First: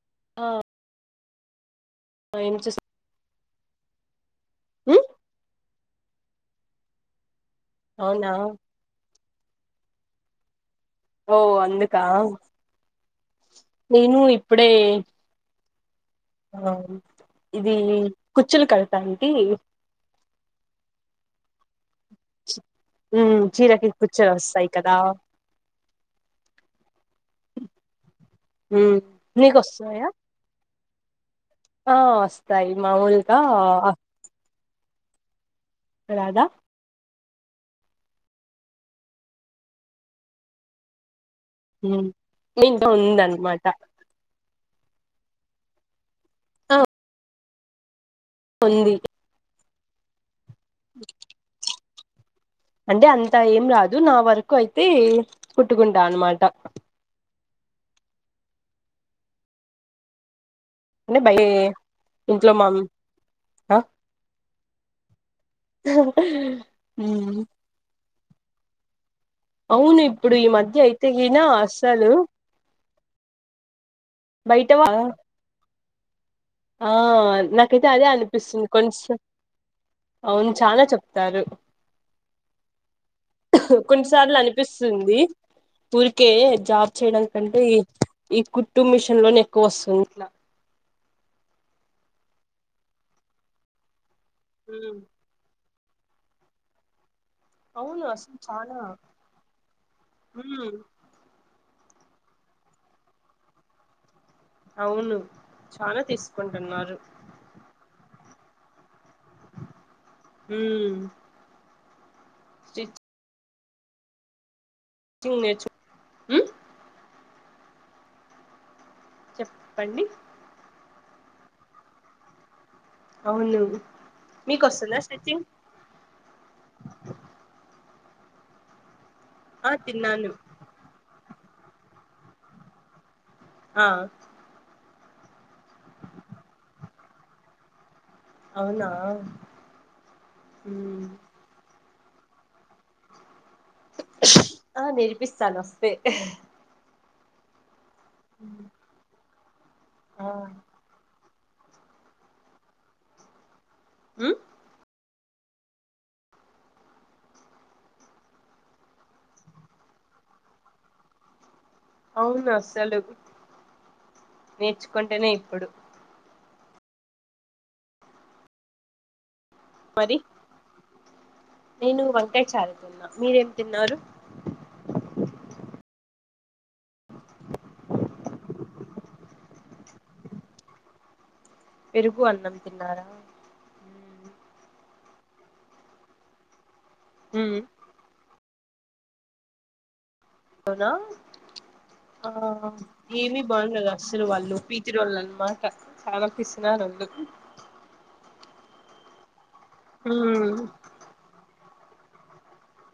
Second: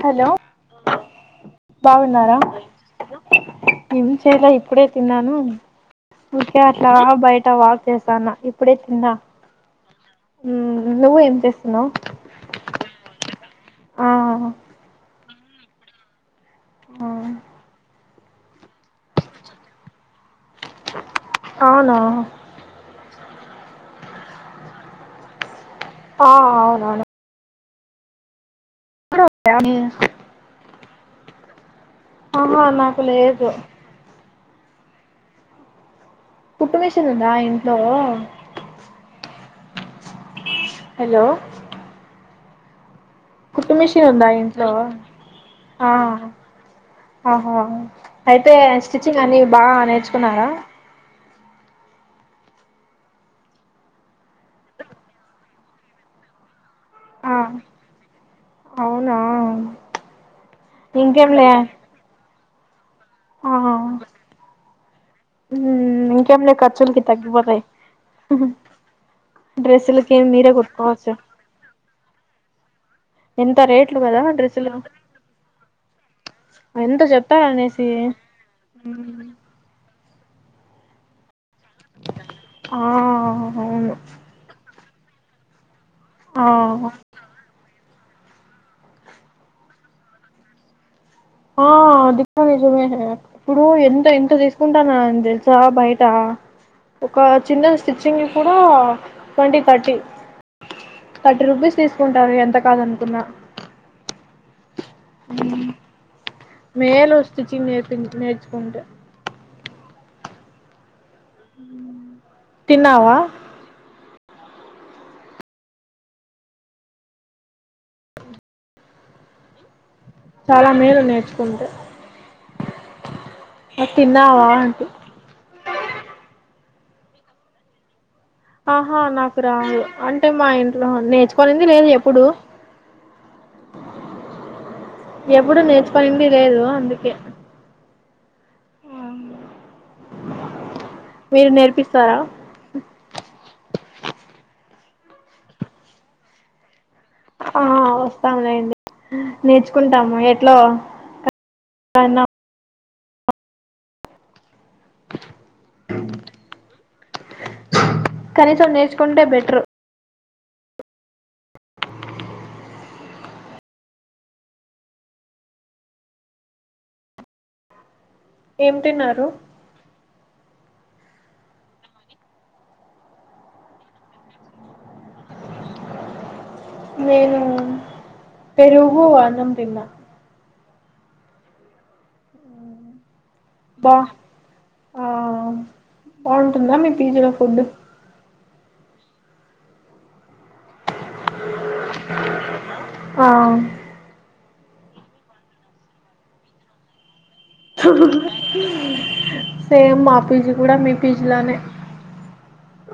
Hello ఆ బావున్నారా? ఏం చేస్ ఏం చేయలే ఇప్పుడే ఉమ్ తిన్నాను ఉకే అట్లా బయ ట వాక్ అవునా చేస్తన్న ఇప్పుడే తిందా ఉమ్ నువ్వు ఏం ఓ చేస్తున్నావ్? అందుకా నేను ఇప్పుడే ఆ ఇది కుచ్చులు కడత అంటి అవును మ్ చీరకి కుచ్చులు వస్తాయి కదా ఆ అవునవును మ్ నీకొస్తాన్నయా? ఆ ఆహా వస్తాయి నాకు మామూలుగా లేదు రాదా కుట్టుమిషన్ ఉందా ఇంట్లో? హలో మ్ నిగున్ కుట్టు మిషన్ ఉందా ఇంట్లో ఆ ఆహా అయితే ఉంది స్టిచ్చింగ్ అని బా నేర్చుకున్నారా? అంటే అంత ఏం రాదు నా వరకు అయితే కుట్టుకుంటా అన్నమాట. ఆ అవునా అంటే బయ ఇంకేములె ఇంట్లో మామ్ అ మ్ ఇంకమలే ఖర్చులకు తగ్గి ఉమ్ పోతాయ్ హ్హ్ అవును ఇప్పుడు ఈ మధ్య అయితే గినా అస్సలు ఎంత రేట్లు కదా బయట డ్రెస్సులు? వా ఆ ఎంత చెప్తారు నాకైతే అనేసి అదే అనిపిస్తుంది కొంచెం అవును చానా చెప్తారు ఆ అవును కొన్నిసార్లు అనిపిస్త స్తంది ఊరికే ఆ జాబ్ చేయడాని కంటే ఈ ఈ కుట్టుూ మిషన్ లోనే ఎక్కువ వస్తుంది ఇట్లా ఆది నిజమే ఇప్పుడు ఎంత ఎంత తీసుకుంటాను ఉమ్, తెలుసా బయ ట ఉ ఒక చిన్న అవును స్టిచ్చింగ్ అసలు కూడా చాలా twenty thirty um thirty rupees తీసుకుంటారు ఎంత కాదనుకున్నా అవును చానా తీసు మేలు స్టిచ్చింగ్ నేర్పించి నేర్చకోంటే హ తిన్నావా? తిన్నేచు మ్ చెప్పండి చాలా మేలు నేర్చుకుంటే అవును తిన్నావా మీకు అంటి వస్తుందా స్టిచ్చింగ్? ఆహా నాకు ఆ రాదు అంటే తిన్నాను మా ఇంట్లో నేర్చు కొనింది లేదు ఎప్పుడు ఆ ఎప్పుడు నేర్చుకొనింది లేదు అందుకే అవునా ఉమ్ మీరు నేర్పిస్తారా ఆ నేర్పిస్తాను వస్తే ఆ వస్తాములేండి నేర్చుకుంటాము ఆ ఎట్లో సనా హ కనీసం నేర్చుకుంటే బెటరు అవును అసలు నేర్చుకుంటేనే ఇప్పుడు ఏం తిన్నారు మరి నేను వంకాయ్ చారు తిన్నా మీరేం తిన్నారు నేను పెరుగు అన్నమ్ తిన్నా పెరుగు అన్నం తిన్నారా బా ఆ బాగుంటుందా మీ పిజీలో ఫుడ్ అవునా ఆ ఆ ఏమి బాగుండదు అసలు వాళ్ళు వీటి రోళ్ళు అన్నమాట చాల పిసినారోళ్లు సేమ్ మా పీజీ కూడా మీ పీజీలానే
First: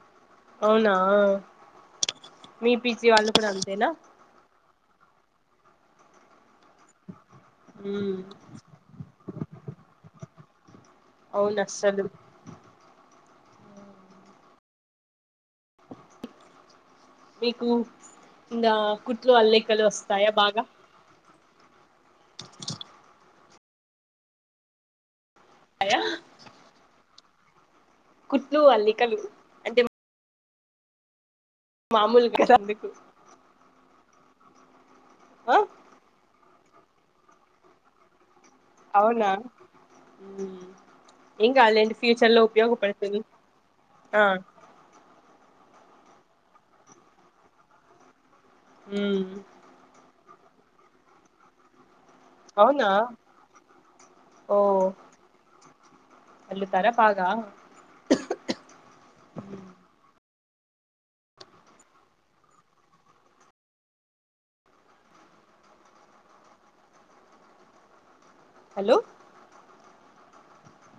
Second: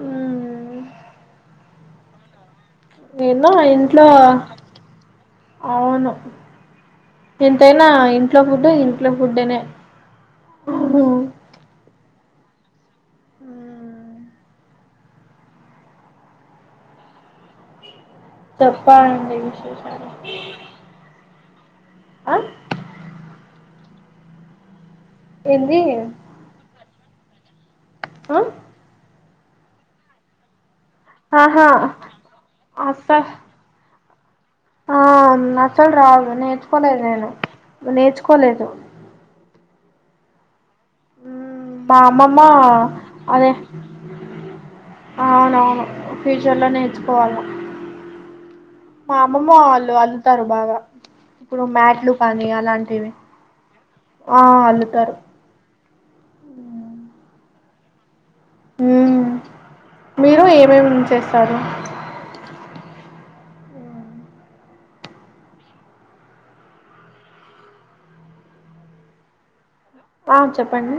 ఉ అవునా మీ పిజీ వాళ్లు కూడ ఏందో అంతేనా ఇంట్లో అవును ఎంతైనా ఇంట్లో ఫుడ్డు ఇంట్లో బుడ్డనే ఉ అవున అస్సలు మీకు ఇంగా కుట్లు చెప్పాలండి అళ్ళికలు విశేషాలు వస్తాయా బాగా ఆ ఏంది ఆ కుట్లు అల్లికలు అంటే ఆహా మామూలుగా కదా అందుకు అస ఆ ఆ నసలు రాదు నేర్చుకోలేదు నేను నేర్చు అవునా ఏం కాదులేండి మా ఫ్యూచర్ లో అమ్మమ్మా ఉపయోగపడుతుంది అదే ఆ అవునవును ఫ్యూచర్ లో నేర్చుకోవాలి మా ఉమ్ అమ్మమ్మ ఆళు ఉంటారు బాగా ఇప్పుడు మ్యాట్లుక్ పని అవునా అలాంటివి ఆ అల్లుతారు అళ్ళుతార పాగా ఉ మీరు ఏమేమి చేస్తారు హలో ఆ చెప్పండి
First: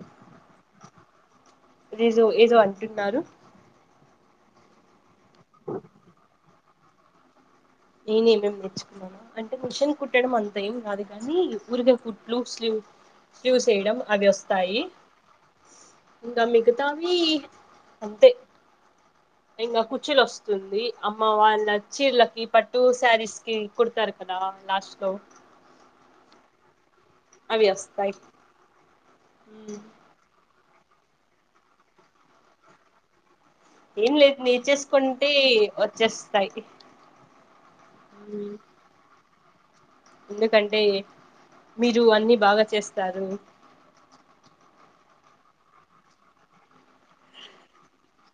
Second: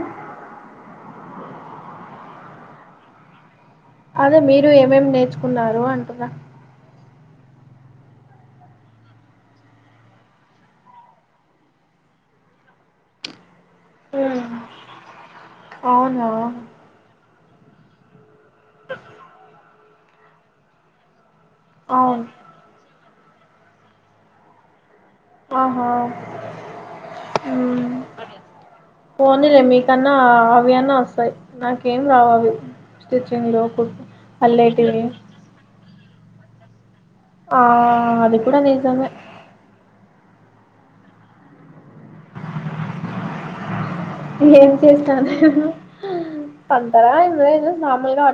జో ఏదో అంటున్నారు అదే మీరు ఏమేం నేర్చుకున్నారు అంటున్న నేనేమేం నేర్చుకున్నాను అంటే మిషన్ కుట్టడం అంత ఏం రాదు కాని ఊరిగా ఫుట్లు స్లీవ్ చూసేయడం అవి వస్తాయి అవునా ఇంగ మిగతావి అంతే ఇంకా కుచులు వస్తుంది అమ్మ వాళ్ళ అవును చీర్లకి పట్ సారీస్ కీ కూడతరూ కదా లాస్టులో ఆహా అవి వస్తాయి పోనీలే మీ ఉమ్. కన్నా అవయాన్న వస్తాయి నాకేం రావు అవి స్టిచ్చింగ్లు కుట్టు ఏం లేదు పల్లేటివి నేర్చుసుకుంటే వచ్చేస్తాయి ఆ అది ఉమ్. కూడా నిజమే ఎందుకంటే మీరు అన్ని బాగా చేస్తారు ఏం చేస్తా నేను పందర అన అదు నార్మల్ గా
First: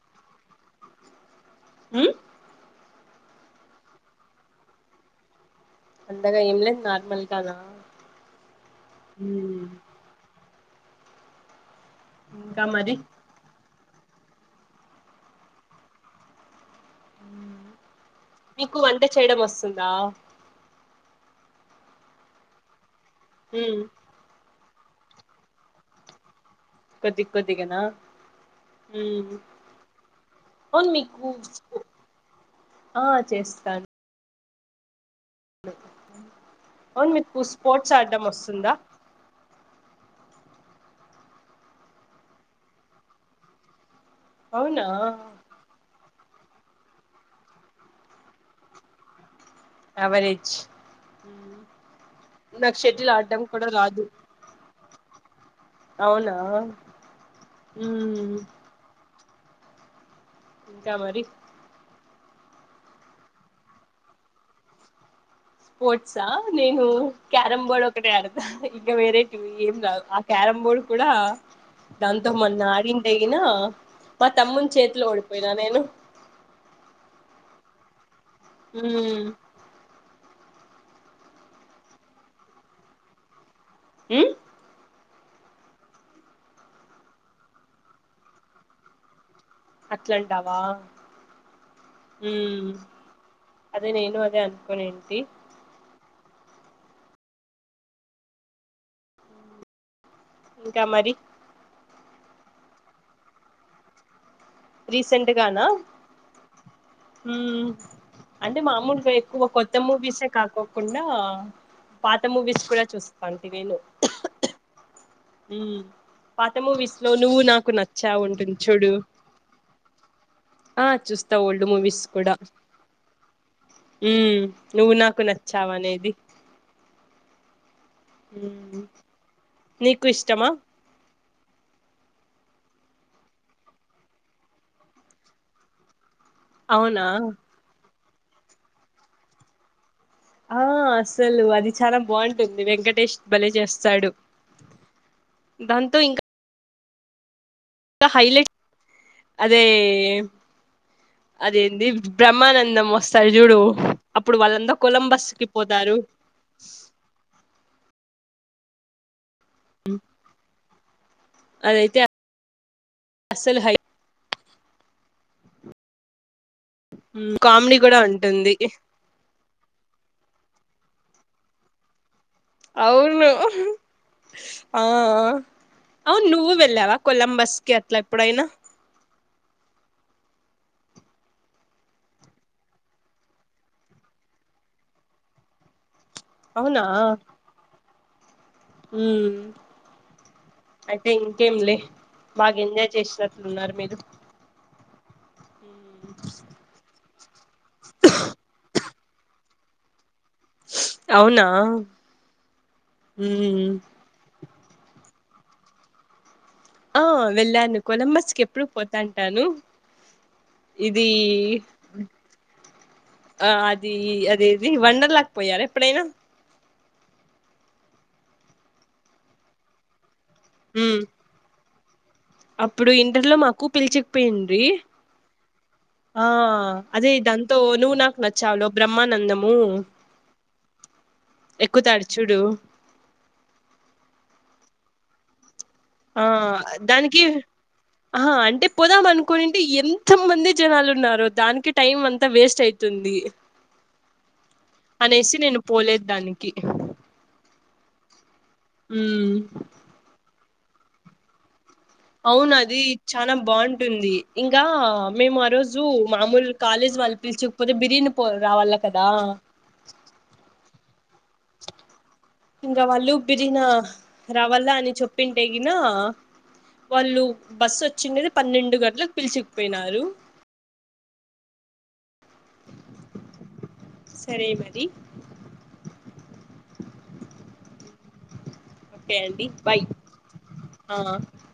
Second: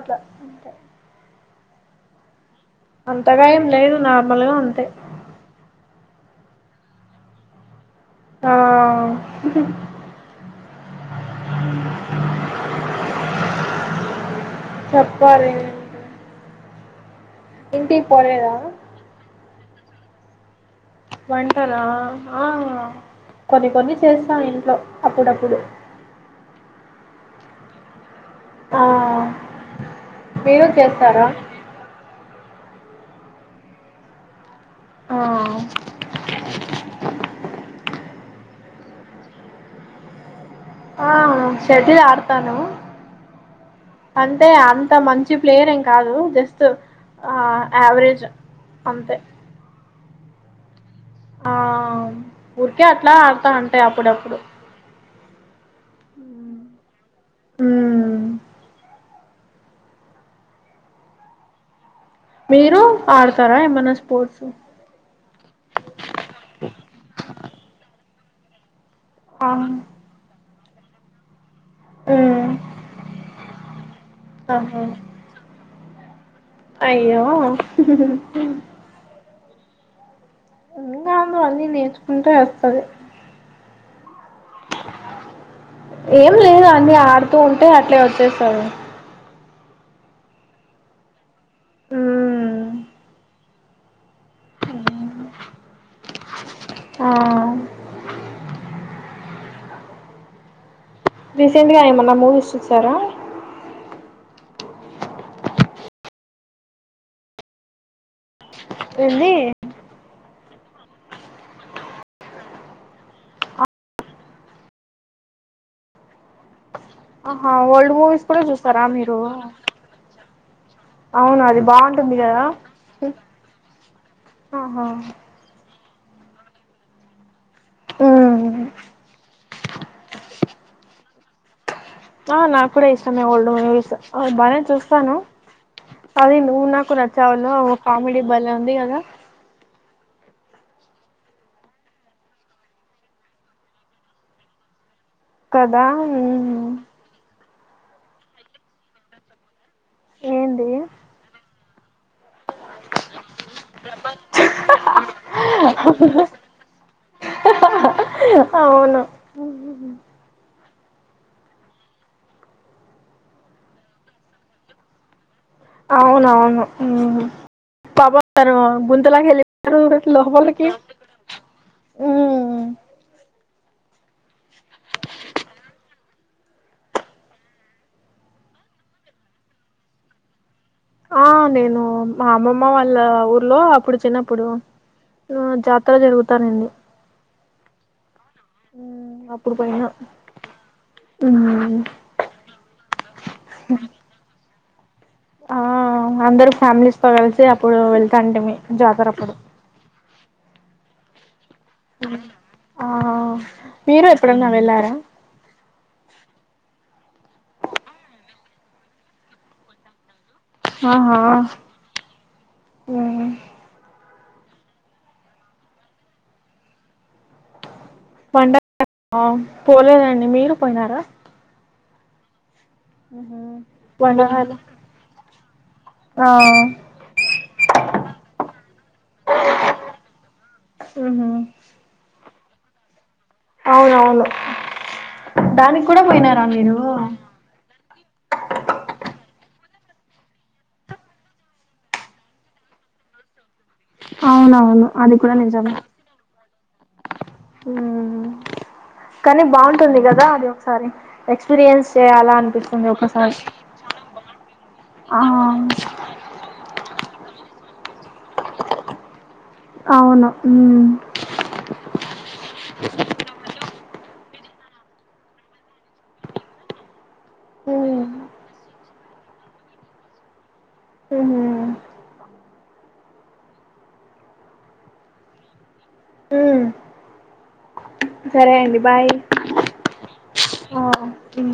అంతే ఉ అంతగా ఏం లేదు నార్మల్గా అంతే అంతగా ఏం లే నార్మల్ గాన ఆ కామది చెప్పాలి ఇంటికీ పోలేేదా నా వంటనా ఆ కొన్ని ఉమ్ కొన్ని చేస్తా ఇంట్లో అప్పుడప్పుడు కొది కొతిగానా ఆ ఉ మీరు అవును చేస్తారా మీకూ ఆ చేస్తాను ఆ అవును మీకు స్పోర్ట్స్ ఆడ్డం వస్తుందా ఆ షటిల్ ఆడతాను అంటే అవునా అంత మంచి ప్లేయర్ ఏం కాదు జస్ట్ యావరేజ్ అంతే ఎవరేజ్ ఆ ఊరికే అట్లా ఆడడం ఆడతా కూడా ఉంటాయి రాదు అప్పుడప్పుడు అవునా ఉ మ్మ్ ఇంకా మరి మీరు ఆడతారా ఏమన్నా స్పోర్ట్స్ అక్కే ఆడతా ఇంకా వేరై ఆ ఏం రా ఆ క్యారం బోర్డ్ కూడా దాంతో మ్మ్ మొన్న ఆడింట అయిిన మా తమ్ముని ఆహా చేతిలో ఓడిపోయినా నేను అయ్యో ఉమ్ ఇంకా అంద అన్ని నేర్చుకుంటే ఎస్తరు ఉమ్మ్ ఏం లేదు అన్నీ ఆడుతూ ఉంటే అట్లే ఒచ్చేస్తారు అట్లాంటావా ఉమ్మ్ అదే నేను అదే అనుకోనుంటి ఆ ఇంకా మరి రీసెంట్ గా ఏమన్నా మూవీస్ చూసారా రీసెంట్ గాన ఉమ్ అంటే మామూలుగా ఏంది ఎక్కువ కొత్త మూవీసే కాకు కుండా పాత మూవీస్ కూడా చూస్తాంటి నేను ఉమ్ పాత మూవీస్ లో నువ్వు ఆహా నాకు ఓల్డ్ నచ్చావు మూవీస్ కూడా ఉంటుంది చూస్తారా చూడు మీరు ఆ చూస్తా అవును అది ఓల్డ్ మూవీస్ బాగుంటుంది కూడా కదా ఉ ఆహా నువ్వు నాకు నచ్చావ్ అనేది ఉమ్ నీకు ఇష్టమా ఆ నాకు కూడా ఇష్టమే ఓల్డ్ మూవీస్ బానే చూస్తాను అదే నువ్వు నాకు అవునా నచ్చావులో కామెడి బలే ఉంది కదా ఆ అసలు అది చాలా బాగుంటుంది వెంకటేష్ భలే చేస్తాడు కదా దాంతో ఉ ఇంకా హైలైట్ అదే ఏంది అదే బ్రహ్మానందం వస్ ఒకసారిజూడు అప్పుడు వాళ్ళంతా కొలంబస్ కి పోతారు [inaudible] అవును అదైతే అస్సలు హై అవునవును ఊ కామెడీ కూడా పాపం ఉంటుంది తను గుంతలోకి వెలి లోపలికి హ్మ్. అవును ఆ అ అవు నువ్వు వెళ్ళావా కొలంబస్ కి అట్లా ఎప్పుడైనా ఆ నేను మా అమ్మమ్మ వాళ్ళ ఊర్లో అప్పుడు చిన్నప్పుడు ఆ జాతర జరుగుతానింది అవునా ఉమ్ అప్పుడు పోయిన అయితే ఇంకేంలే బాగ ఎంజాయ్ చేసినట్లు ఉన్నారు మీరు ఆ అందరు ఫ్యామిలీస్ తో కలిసి అప్పుడు వెళ్తాంటిమి జాతర అప్పుడు అవునా ఆ ఉమ్ మీరు ఎప్పుడన్నా వెళ్ళారా ఆ వెళ్ళాను కొలంబస్కి ఎప్పుడు పోతాంటాను ఇది ఆహా ఆ అదీ ఇది వండర్లకు పోయార ఎప్పుడైనా వండ పోలేదండి మీరు ఉమ్. పోయినారా అప్పుడు ఇంటర్లో మాకు వండకాలు పిలిచికపోయిండ్రీ ఆ అదే దాంతో నువ్వు నాకు నచ్చావులో బ్రహ్మానందము హుహు. ఎక్కుతాడుచుడు అవునవును దాని ఆ దానికి అహ ఆ అంటే పోదామనుకు కొన్నింటి ఎంత మంది జనాలు ఉన్నారో దానికి టైం అంతా వేస్ట్ అయితుంది అవునవును అది కూడా అనేసి నేను పోలేదు దానికి ఉమ్మ్ మ్మ్ కానీ బాగుంటుంది కదా అది ఒకసారి ఎక్స్పీరియన్స్ చేయాలా అవునది అనిపిస్తుంది చాన ఒకసారి బాగుంటుంది ఇంకా మేము ఆ రోజు మామూలు కాలేజీ వాల్ పిల్చకపోతే బిరిన పో రావాల కదా అవును ఉ ఇంగ వాళ్ళు బిరినా రావల్ల అని చెప్పింటేగిన వాళ్ళు బస్సు ఉమ్ వచ్చిండది పన్నెండు గంటలకు పిలిచకుపోయినారు. ఉమ్ సరే మరి ఉమ్ సరే అండి బాయ్ ఓకే అండి బాయ్ వ ఆ తిన్